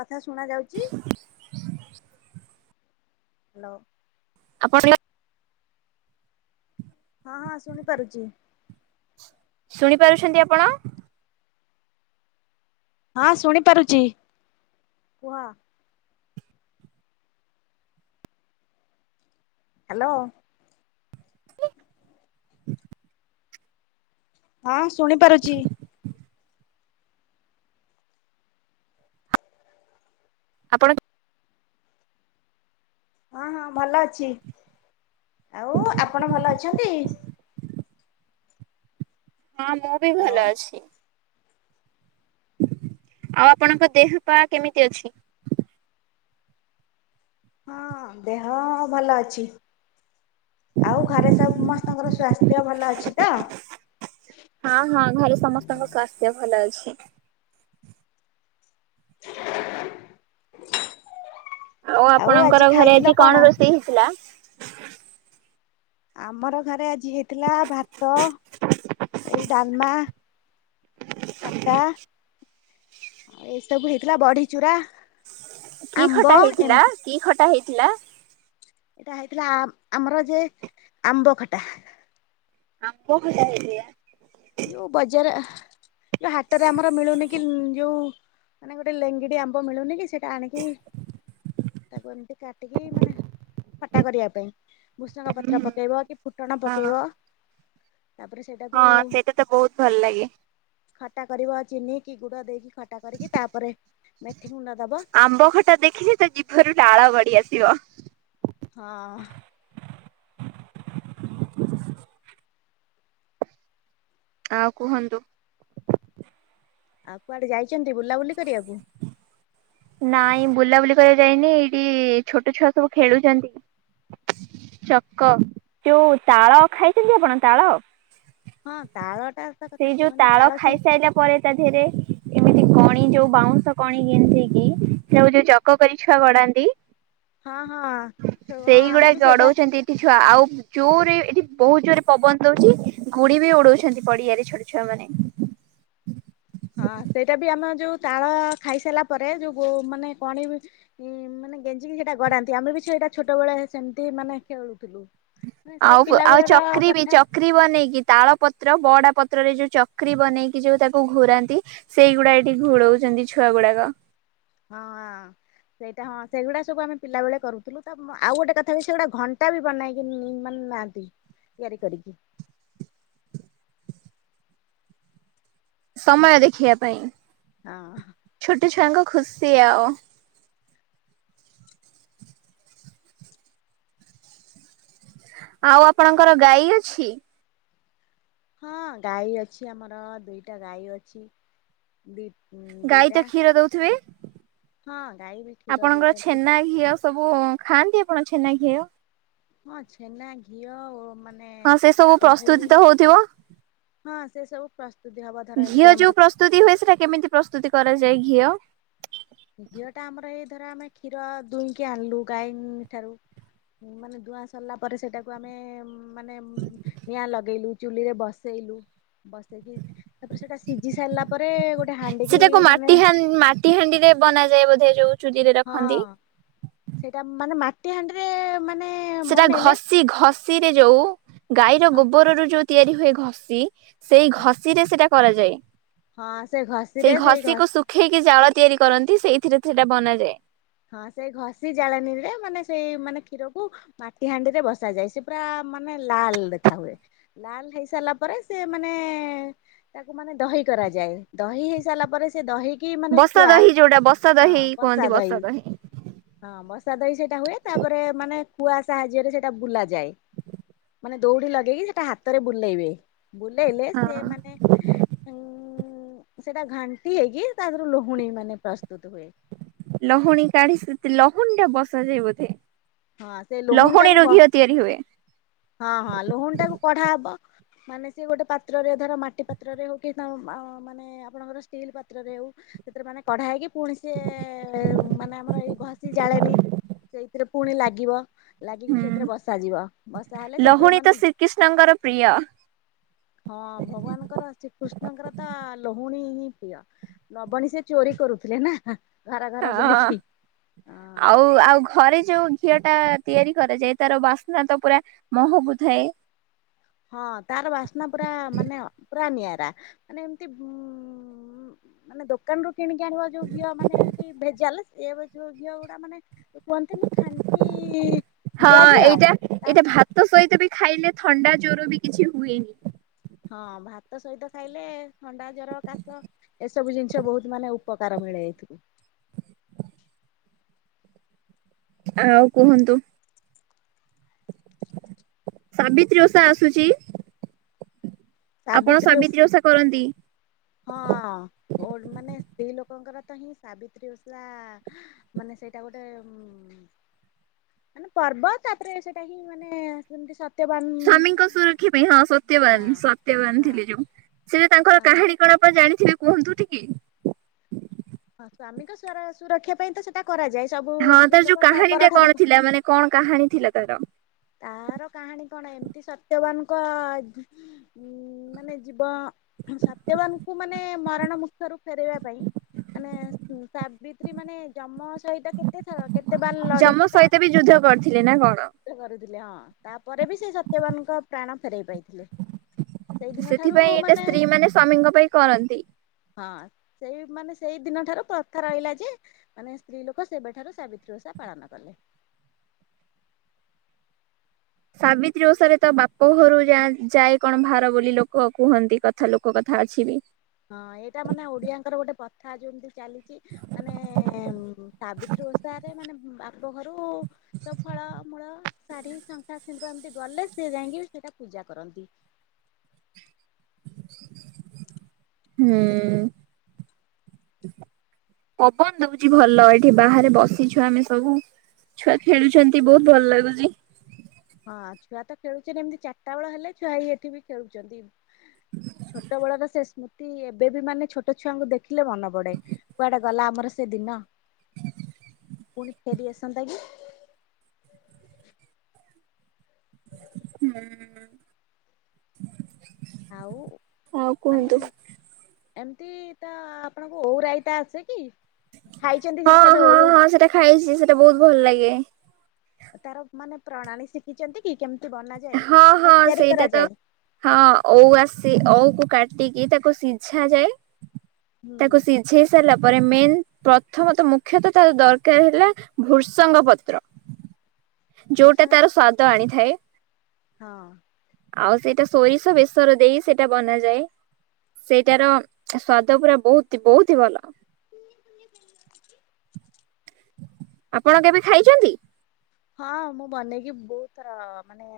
କଥା ଶୁଣା ଯାଉଚି? ହ୍ୟାଲୋ। ଆପଣିୟର ହଁ ହଁ ଶୁଣିପାରୁଚି। ଶୁଣିପାରୁଛନ୍ତି ଆପଣ? ହଁ ଶୁଣି ପାରୁଛି କୁହ? ହ୍ୟାଲୋ। ହଁ ଶୁଣିପାରୁଛି। ଆପଣ ହଁ ହଁ ଭଲ ଅଛି ଆଉ ଆପଣ ଭଲ ଅଛନ୍ତି? ହଁ ମୁଁ ବି ଭଲ ଅଛି। ଆଉ ଆପଣଙ୍କ ଦେହ ପା କେମିତି ଅଛି? ହଁ ଦେହ ଭଲ ଅଛି। ଆଉ ଘରେ ସମସ୍ତଙ୍କର ସ୍ଵାସ୍ଥ୍ୟ ଭଲ ଅଛି ତ? ହଁ ହଁ ଘରେ ସମସ୍ତଙ୍କ ସବୁ ଭଲ ଅଛି। [inaudible] ଆଉ ଆପଣଙ୍କର ଘରେ ଆଜି କଣ ରୋଷେଇ ହେଇଥିଲା? ଆମର ଘରେ ଆଜି ହେଇଥିଲା ଭାତ ଏଇ ଡାଲ୍ମା। ଖଟା ଏଇସବୁ ହେଇଥିଲା ବଢି ଚୁରା। କି ଆମ୍ବ ଖଟା ହେଇଥିଲା ଏମତି। କି ଖଟା ହେଇଥିଲା? ଏଇଟା ହେଇଥିଲା ଆ ଆମର ଯେ ଆମ୍ବ ଖଟା। ଆମ୍ବ ଖଟା ହେଇଥିଲା। ଯୋଉ ବଜାର ଯୋଉ ହାଟରେ ଆମର ମିଳୁନି କି ଯୋଉ ମାନେ ଗୋଟେ ଲେଙ୍ଗିଡି ଆମ୍ବ ମିଳୁନି କି ସେଇଟା ଆଣିକି ତାକୁ ଏମିତି କାଟିକି ମାନେ ଖଟା କରିବା ପାଇଁ ଭୁସଙ୍ଗ ହୁଁ ପତ୍ର ପକେଇବ କି ଫୁଟଣ ହଁ ପକେଇବ ତାପରେ ସେଇଟାକୁ ମତେ ବହୁତ୍ ଭଲ ଲାଗେ। ଖଟା କରିବ ଚିନି କି ଗୁଡ ଦେଇକି ଖଟା କରିକି ତାପରେ ମେଥି ଗୁଣ୍ଡ ଦବ। ଆମ୍ବ ଖଟା ଦେଖିଲି ତ ଜିଭରୁ ଲାଳ ଗଡି ଆସିବ। ହଁ। ଆଉ କୁହନ୍ତୁ? ଆଉ କୁଆଡେ ଯାଇଚନ୍ତି ବୁଲାବୁଲି କରିଆକୁ? ନାଇଁ ବୁଲାବୁଲି କରିଆକୁ ଯାଇନି ଏଇଟି ଛୋଟ ଛୁଆ ସବୁ ଖେଳୁଚନ୍ତି। ଚକ ଯୋଉ ତାଳ ଖାଇଛନ୍ତି ଆପଣ ତାଳ? ହଁ ତାଳଟା ସେଇ ଯୋଉ ତାଳ ଖାଇସାଇଲା ପରେ ତା ଧେରେ ଏମିତି କଣି ଯୋଉ ବାଉଁଶ କଣି ଗେଞ୍ଜିକି ସେୟାକୁ ଯୋଉ ଚ କ କରି ଛୁଆ ଗଡ଼ାନ୍ତି ହଁ ହଁ ଚୋ ହଁ ସେଇଗୁଡା ଆମେ ବି ସେଇଟା ଗଡଉଛନ୍ତି ଏଠି ଛୁଆ ଆଉ ଜୋରେ ଏଠି ବହୁତ ଜୋରେ ପବନ ଦଉଛି ଗୁଡି ବି ଉଡଉଛନ୍ତି ପଡିଆରେ। ଛୋଟ ଛୁଆ ମାନେ। ହଁ ସେଇଟା ବି ଆମେ ଯୋଉ ତାଳ ଖାଇସାରିଲା ପରେ ଯୋଉ ଗୋ ମାନେ କଣି ଏ ମାନେ ଗେଞ୍ଜିକି ସେଇଟା ଗଡାନ୍ତି ଆମେ ବି ସେଇଟା ଛୋଟବେଳେ ସେମିତି ମାନେ ଖେଳୁଥିଲୁ। ମାନେ ସେ ପିଲା ଆଉ-ଆଉ ବେଳର ଚକ୍ରି ବି ଚକ୍ କଥା ଚକ୍ରି ବନେଇକି ତାଳପତ୍ର ବଡ଼ା ପତ୍ରରେ ଯୋଉ ଚକ୍ରି ବନେଇକି ଯୋଉ ତାକୁ ଘୁରାନ୍ତି ସେଇଗୁଡାକ ଏଠି ଘୁଡଉଛନ୍ତି ଛୁଆ ଗୁଡାକ। ହଁ-ହଁ। ସେଇଟା ହଁ ସେଗୁଡା ସବୁ ଆମେ ପିଲା ବେଳେ କରୁଥିଲୁ, ତ ଆଉ ଗୋଟେ କଥା ବି ସେଗୁଡ଼ା ଘଣ୍ଟା ବି ବନେଇକି ମାନେ ନାନ୍ତି ତିଆରି କରିକି। ସମୟ ଦେଖିବା ପାଇଁ। ହଁ। ଛୋଟ ଛୁଆଙ୍କ ଖୁସି ଆଉ। ଆଉ ଆପଣଙ୍କର ଗାଈ ଅଛି? ହଁ ଗାଈ ଅଛି ଆମର ଦୁଇଟା ଗାଈ ଅଛି। ବି ହଁ। ଗାଈ ତ କ୍ଷୀର ଦୋଉଥିବେ, ହଁ ଗାଈ ବି କ୍ଷୀର ଆପଣଙ୍କର ଦଉଛନ୍ତି। ଛେନା ଘିଅ ସବୁ ଖାଆନ୍ତି ଆପଣ ଛେନା ଘିଅ? ହଁ ଛେନା ଘିଅ ମାନେ ମାନେ ହଁ ସେ ସବୁ ପ୍ରସ୍ତୁତି ଦହି ତ ହଉଥିବ। ହଁ ସେ ସବୁ ପ୍ରସ୍ତୁତି ହବ ଧର ଘିଅ ଏମ୍ତି ଯୋଉ ଆମର ପ୍ରସ୍ତୁତି ହୁଏ ସେଟା କେମିତି ପ୍ରସ୍ତୁତି କରାଯାଏ ଘିଅ? ଘିଅ ଟା ଆମର ଏଇ ଧର ଆମେ କ୍ଷୀର ଦୁଇଁକି ଆଣିଲୁ ଗାଈ ଠାରୁ ମାନେ ଦୁଆଁ ସରିଲା ପରେ ସେଇଟାକୁ ଆମେ ମାନେ ନିଆଁ ଲଗେଇଲୁ ଚୁଲିରେ ବସେଇଲୁ ବସେଇକି ତାପରେ ସେଇଟା ସିଝି ସାରିଲା ପରେ ଗୋଟେ ହାଣ୍ଡିିକି ମାନେ ଟି ହଣ୍ଡିରେ ବନାଯାଏ ବୋଧେ ଯୋଉ ଚୁଲିରେ ରଖନ୍ତି। ହଁ ସେଇଟା ମାନେ ମାଟି ହାଣ୍ଡିରେ ମାନେ ସେଟା ବନେଇଲେ ଘଷି-ଘଷି ରେ ଯୋଉ ଗାଈର ହଁ ଗୋବରରୁ ଯୋଉ ତିଆରି ହୁଏ ଘଷି ସେଇ ଘଷିରେ ସେଇଟା କରାଯାଏ, ହଁ ସେ ଘଷିରେ ସେଇ ଘ ଘଷିକୁ ଶୁ ଖେଇକି ଜାଳ ତିଆରି କରନ୍ତି ସେଇଥିରେ ସେଟା ବନାଯାଏ। ହଁ ସେଇ ଘଷି ଜଳେଣିରେ ମାନେ ସେଇ ମାନେ କ୍ଷୀରକୁ ମାଟି ହାଣ୍ଡିରେ ବସା ଯାଏ ସେ ପୁରା ମାନେ ଲାଲ୍ ଦେଖା ହୁଏ। ଲାଲ୍ ହେଇ ସାରିଲା ପରେ ସେ ମାନେ ତାକୁ ମାନେ ଦହି କରାଯାଏ, ଦହି ହେଇ ସାରିଲା ପରେ ସେ ଦହି ହିମାନେ ବସା ଖୁଆ ଦହି ଯୋଉଟା ବସା ହଁ ଦହି କୁହନ୍ତି ବସା ଦହି। ହଁ ବସା ଦହି ସେଇଟା ହୁଏ ତାପରେ ମାନେ କୁଆ ସାହାଯ୍ୟରେ ସେଇଟା ବୁଲାଯାଏ। ଦୌଡି ଲଗେଇକି ସେଟା ହାତରେ ବୁଲେଇବେ ବୁଲେଇଲେ ସେ ହଁ ମାନେ ହଁ ସେଟା ଘାଣ୍ଟି ହେଇକି ତା ଦେହରୁ ଲୁହୁଣୀ ମାନେ ପ୍ରସ୍ତୁତ ହୁଏ। ଲହୁଣୀ କାଢି ସେ ଲହୁଣୀ ଟା ବସାଯାଏ ବୋଧେ, ହଁ ସେ ଲହୁଣୀରୁ ଘିଅ ତିଆରି ହୁଏ। ହଁ-ହଁ ଲହୁଣୀ ଟାକୁ କଢା ହବ। ମାନେ ସିଏ ଗୋଟେ ପାତ୍ରରେ ଧର ମାଟି ପାତ୍ରରେ ହଉ କି [unintelligible] ଆପଣଙ୍କର ଷ୍ଟିଲ୍ ପାତ୍ରରେ ହଉ ସେଥିରେ ମାନେ କଢା ହେଇକି ପୁଣି ସେ ମାନେ ଆମର ଏଇ ଘଷି ଜାଳେନି ସେଇଥିରେ ପୁଣି ଲାଗିବ। ଲାଗିିକି ହୁଁ ସେଥିରେ ବସ ଯିବ। ଲହୁଣୀ ତ ଶ୍ରୀକୃଷ୍ଣଙ୍କର ପ୍ରିୟ ହଁ ଭଗବାନଙ୍କର ଶ୍ରୀକୃଷ୍ଣଙ୍କର ତ ଲହୁଣୀ ହିଁ ପ୍ରିୟ ନବଣୀ ସେ ଚୋରି କରୁଥିଲେ ନା ଘର ଘର ହଁ। ବୁଲିକି ଅ ଆଉ ଆଉ ଘରେ ଯୋଉ ଘିଅ ଟା ତିଆରି କରାଯାଏ ତାର ବାସ୍ନା ତ ପୁରା ମହକୁ ଥାଏ। ହଁ, ତାର ବାସ୍ନା ପୁରା, ମାନେ ପୁରା ନିଆରା, ମାନେ ଏମିତି ଉ ମାନେ ଦୋକାନ ରୁ କିଣିକି ଆଣିବା ଯୋଉ ଘିଅ ମାନେ ଏମିତି ଭେଜାଲ, ସେ ଏବେ ଯୋଉ ଘିଅ ଗୁଡା ମାନେ ଯୋଉ କୁହନ୍ତିନି ଖାନ୍ତି ହଁ ଗୁଆଘିଅ, ଏଇଟା ତା ଏଇଟା ଭାତ ସହିତ ବି ଖାଇଲେ, ଥଣ୍ଡା ଜ୍ୱର ବି କିଛି ହୁଏନି। ହଁ, ଭାତ ସହିତ ଖାଇଲେ, ଥଣ୍ଡା, ଜର, କାଶ ଏସବୁ ଜିନିଷ ବହୁତ ମାନେ, ଉପକାର ମିଳେ ଏଇଥିରୁ। ଆଉ କୁହନ୍ତୁ? ସାବିତ୍ରୀ ଓଷା ଆସୁଛି। ଆପଣ ସାବିତ୍ରୀ ଓଷା କରନ୍ତି? ହଁ, ମୋଡ଼ ମାନେ, ସ୍ତ୍ରୀ ଲୋକଙ୍କର ତ ହିଁ ସାବିତ୍ରୀ ଓଷା ଆ ମାନେ ସେଇଟା ଗୋଟେ, ଉଁ ଉଁ ମାନେ ପର୍ବ, ତାପରେ ସେଟା ହିଁ ମାନେ, ସେମତି ସ ସ୍ଵାମୀଙ୍କ ସୁରକ୍ଷା ପାଇଁ, ହଁ ହଁ ସତ୍ୟବାନ, ସତ୍ୟବାନ ହଁ ଥିଲେ ଯୋଉ, ସେଟା ତାଙ୍କର ହଁ କାହାଣୀ କଣ ଆପଣ ଜାଣିଥିବେ କୁହନ୍ତୁ ଟିକି? ହଁ, ସ୍ବାମୀଙ୍କ ସୁରକ୍ଷା ପାଇଁ ତ ସେଇଟା କରାଯାଏ, ସବୁ ହଁ ତାର ସ୍ତ୍ରୀ ଯୋଉ ଲୋକ ତା କାହାଣୀ ଟା କଣ ପରଠାରୁ ଥିଲା ମାନେ କଣ କାହାଣୀ ଥିଲା ତାର? ତାର କାହାଣୀ କଣ? ଏମିତି ସତ୍ୟବାନଙ୍କ ଉଁ, ମାନେ ଜୀବ, ସତ୍ୟବାନଙ୍କୁ ମାନେ ମରଣ ମୁଖରୁ ଫେରାଇବା ପାଇଁ ମାନେ, ସାବି ତ୍ରୀ, ମାନେ, ଜମ ସହିତ କେତେ ଥର, କେତେ ବାର ଯମ ଲଢିକି, ତା ସହିତ ବି ଯୁଦ୍ଧ କରିଥିଲେ ନା କଣ କରିଥିଲେ ହଁ, ତାପରେ ବି ସେ ସତ୍ୟବାନଙ୍କ ପ୍ରାଣ ଫେରଇ ପାଇଥି ସେଥିପାଇଁ ଏଇଟା ସ୍ତ୍ରୀ ମାନେ ସ୍ବାମୀଙ୍କ ପାଇଁ କରନ୍ତି। ହଁ, ସେଇ ମାନେ, ସେଇ ଦିନ ଠାରୁ ପ୍ରଥା ରହିଲା ଯେ ମାନେ ସ୍ତ୍ରୀ ଲୋକ ସେବେଠାରୁ ସାବିତ୍ରୀ ଓଷା ପାଳନ କଲେ। ସାବିତ୍ରୀ ଓଷାରେ ତ ବାପ ଘରୁ ଯା ଯାଏ କଣ ଭାର ବୋଲି, ଲୋକ କୁହନ୍ତି କଥା, ଲୋକ କଥା ଅଛି ବି। ହଁ, ଏଇଟା ମାନେ ଓଡିଆଙ୍କର ଗୋଟେ ପ୍ରଥା, ଯୋଉ ଏମିତି ଚାଲିଚି ମାନେ, ସାବିତ୍ରୀ ଓଷା ରେ, ମାନେ ବାପ ଘରୁ ସବୁ ଫଳ, ମୂଳ, ଶାଢୀ, ଶଙ୍ଖା ସିନ୍ଦୁର ଏମିତି ଗଲେ, ସେ ଯାଇକି ସେଇଟା ପୂଜା କରନ୍ତି। ହୁଁ ଉଁ। [unintelligible] ପବନ ଦଉଚି ଭଲ, ଏଠି ବାହାରେ ବସିଛୁ ଆମେ ସବୁ। ଛୁଆ ଖେଳୁଛନ୍ତି, ବହୁତ ଭଲ ଲାଗୁଚି। ହଁ, ଛୁଆ ତ ଖେଳୁଚନ୍ତି, ଏମିତି ଚାରିଟା ବେଳ ହେଲେ ଛୁଆ ହେଇ ଏଠି ବି ଖେଳୁଚନ୍ତି। ଛୋଟବେଳର ସେ ସୃ ସୃତି, ଏବେ ବି ମାନେ ଛୋଟ ଛୁଆଙ୍କୁ ଦେଖିଲେ ମନେ ପଡେ, କୁଆଡେ ଗଲା ଆମର ସେ ଦିନ? ପୁଣି ଫେରି ଆସନ୍ତା କି? ହୁଁ ଉଁ। ଆଉ, ମାନେ କୁହନ୍ତୁ। ଏମତି ତା, ଆପଣଙ୍କୁ ଓଉରାଇତା ଆସେ କି? ହଁ ଖାଇଛନ୍ତି କେବେ ହଁ ଓଉ ହଁ, ସେଟା ଖାଇଚି, ସେଟା ବହୁତ ଭଲ ଲାଗେ। ତାର ମାନେ ପ୍ରଣାଳୀ ଶିଖିଚନ୍ତି କି? କେମିତି ବନାଯାଏ, ହଁ ବା ହଁ ତିଆରି ସେଇଟା ତ କରାଯାଏ? ହଁ, ଓଉ ଆସିଚି, ଓଉକୁ କାଟିକି ତାକୁ ସିଝା ଯାଏ, ହୁଁ ତାକୁ ସି ଶିଝେଇ ସାରିଲା ପରେ, ମେନ୍ ପ୍ରଥମ ତ, ମୁଖ୍ୟତଃ ତାର ଦରକାର ହେଲା ଭୃସଙ୍ଗ ପତ୍ର। ଯୋଉଟା ଭୃସଙ୍ଗ ତାର ପତ୍ର ସ୍ବାଦ ଆଣିଥାଏ। ହଁ ଆଉ ସେଇଟା ସୋରିଷ ବେେଶର ଦେଇ ସେଇଟା ବନାଯାଏ। ସେଇଟାର ସ୍ଵାଦ ପୁରା ବହୁତ ବହୁତ ଭଲ। ଆପଣ କେବେ ଖାଇଛନ୍ତି। ହଁ ମୁଁ ବନେଇକି ବହୁତର ମାନେ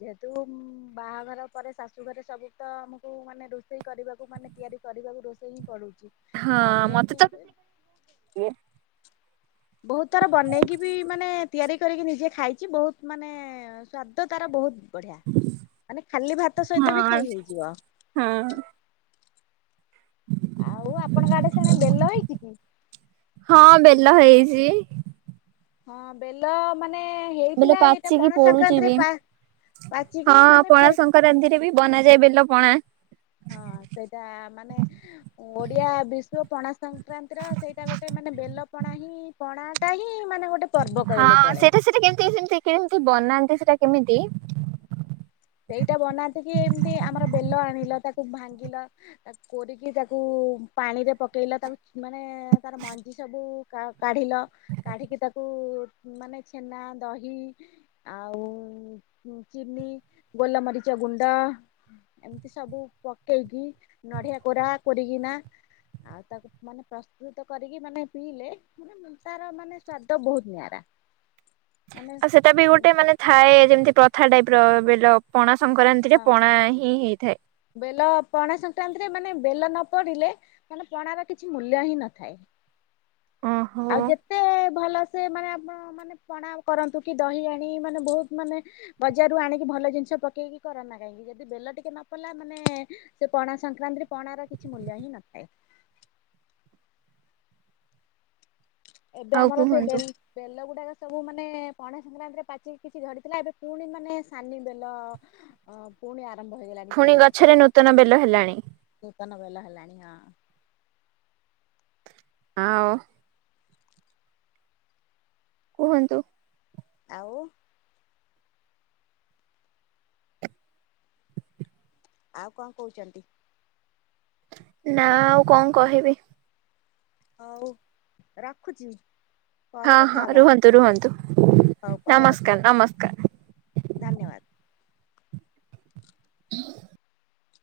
ଯେହେତୁ ବାହାଘର ପରେ ଶାଶୁ ଘରେ ସବୁ ତ ଆମକୁ ମାନେ ର ରୋଷେଇ କରିବାକୁ ମାନେ ତିଆରି କରିବାକୁ ରୋଷେଇ ହିଁ ପଡୁଛି। ହଁ ତାପରେ ମତେ ଆମେ ତ ଏମତି ବହୁତ ତର ବନେଇକି ବି ମାନେ ତିଆରି କରିକି ନିଜେ ଖାଇଛି ବହୁତ ମାନେ ସ୍ଵାଦ ତାର ବହୁତ ବଢିଆ ମାନେ ଖାଲି ଭାତ ସହିତ ବି ଖାଇ ହେଇଯିବ। ହଁ ଆଉ ଆପଣଙ୍କ ଆଡେ ସେଣେ ବେଲ ହେଇକି କି? ହଁ ବେଲ ହେଇଛି। ହଁ ବେଲ ମାନେ ବେଲ ହେଇଥିଲା ଏଇଟା ପାଚିକି ପଣା ପୋଡୁଛି ସଂକ୍ରାନ୍ତିରେ ବି ପା ହଁ ପାଚିକି ମାନେ ପଣା ସଂକ୍ରାନ୍ତିରେ ବି ବନାଯାଏ ବେଲ ପଣା। ହଁ ସେଇଟା ମାନେ ଓଡିଆ ବି ପଣା ସଂକ୍ରାନ୍ତିର ସେଇଟା ଗୋଟେ ମାନେ ବେଲ ପଣା ହିଁ ପଣା ଟା ହିଁ ମାନେ ଗୋଟେ ପର୍ବ ହଁ କହିଲେ ଚଳେ ସେଟା ସେଟା କେମତି ସେମତି କେମିତି ବନାନ୍ତି ସେଟା କେମିତି ସେଇଟା ବନାେଇଥକି ଏମତି ଆମର ବେଲ ଆଣିଲ ତାକୁ ଭାଙ୍ଗିଲ। ତାକୁ କୋରିକି ତାକୁ ପାଣିରେ ପକେଇଲ ତାକୁ ମାନେ ତାର ମଞ୍ଜି ସବୁ କାଢ଼ିଲ। କାଢିକି ତାକୁ ମାନେ ଛେନା ଦହି ଆଉ ଚିୀ ଗୋଲାମରିଚ ଗୁଣ୍ଡ। ଏମିତି ସବୁ ପକେଇକି ନଡିଆ କୋରା କରିକିନା। ଆଉ ତାକୁ ମାନେ ପ୍ରସ୍ତୁତ କରିକି ମାନେ ପିଇଲେ। ତାର ମାନେ ସ୍ଵାଦ ବହୁତ ନିଆରା। ମାନେ ଆଉ ସେଟା ବି ଗୋଟେ ମାନେ ଥାଏ ଯେମିତି ପ୍ରଥା ଟାଇପ ର ବେଲ। ପଣା ସଂକ୍ରାନ୍ତି ରେ ହଁ ପଣା ହିଁ ହେଇଥାଏ। ବେଲ ପଣା ସଂକ୍ରାନ୍ତିରେ ମାନେ ବେଲ ନ ପଡ଼ିଲେ ମାନେ ପଣାର କିଛି ମୂଲ୍ୟ ହିଁ ନଥାଏ। ଓହୋ ଆଉ ଯେତେ ଭଲ ସେ ମାନେ ଆପ ମାନେ ପଣା କରନ୍ତୁ କି ଦହି ଆଣି ମାନେ ବହୁତ ମାନେ ବଜାର ରୁ ଆଣିକି ଭଲ ଜିନିଷ ପକେଇକି କରାନ ନା କାହିଁକି ଯଦି ବେ ଟିକେ ପଲା ମାନେ ସେ ପଣା ସଂକ୍ରାନ୍ତିରେ ପଣା ର କିଛି ମୂଲ୍ୟ ହିଁ ନଥାଏ। ଏବେ ଆଉ ଆମର ସେଇ ବେଲ କୁହନ୍ତୁ ବେଲ ଗୁଡାକ ସବୁ ମାନେ ପଣା ସଂକ୍ରାନ୍ତିରେ ପାଚିକି କିଛି ଧରିଥିଲା ଏବେ ପୁଣି ମାନେ ସାନି ବେଲ ହଁ ପୁଣି ଆରମ୍ଭ ହେଇଗଲାଣି ପୁଣି ଛୋଟ ଛୋଟ ଗଛରେ ନୂତନ ବେଲ ହେଲାଣି କୀତନ ବେଲ ହେଲାଣି ହଁ। ଆଉ କୁହନ୍ତୁ ଆଉ ଆଉ କଣ କହୁଛନ୍ତି? ନା ଆଉ କଣ କହିବି? ହଉ ରଖୁଛି। ପରେ ହଁ ହଁ କଥା ହବା ରୁହନ୍ତୁ ରୁହନ୍ତୁ ହଉ ପରେ କଥା ନମସ୍କାର ହବା ନମସ୍କାର। ଧନ୍ୟବାଦ। ହଁ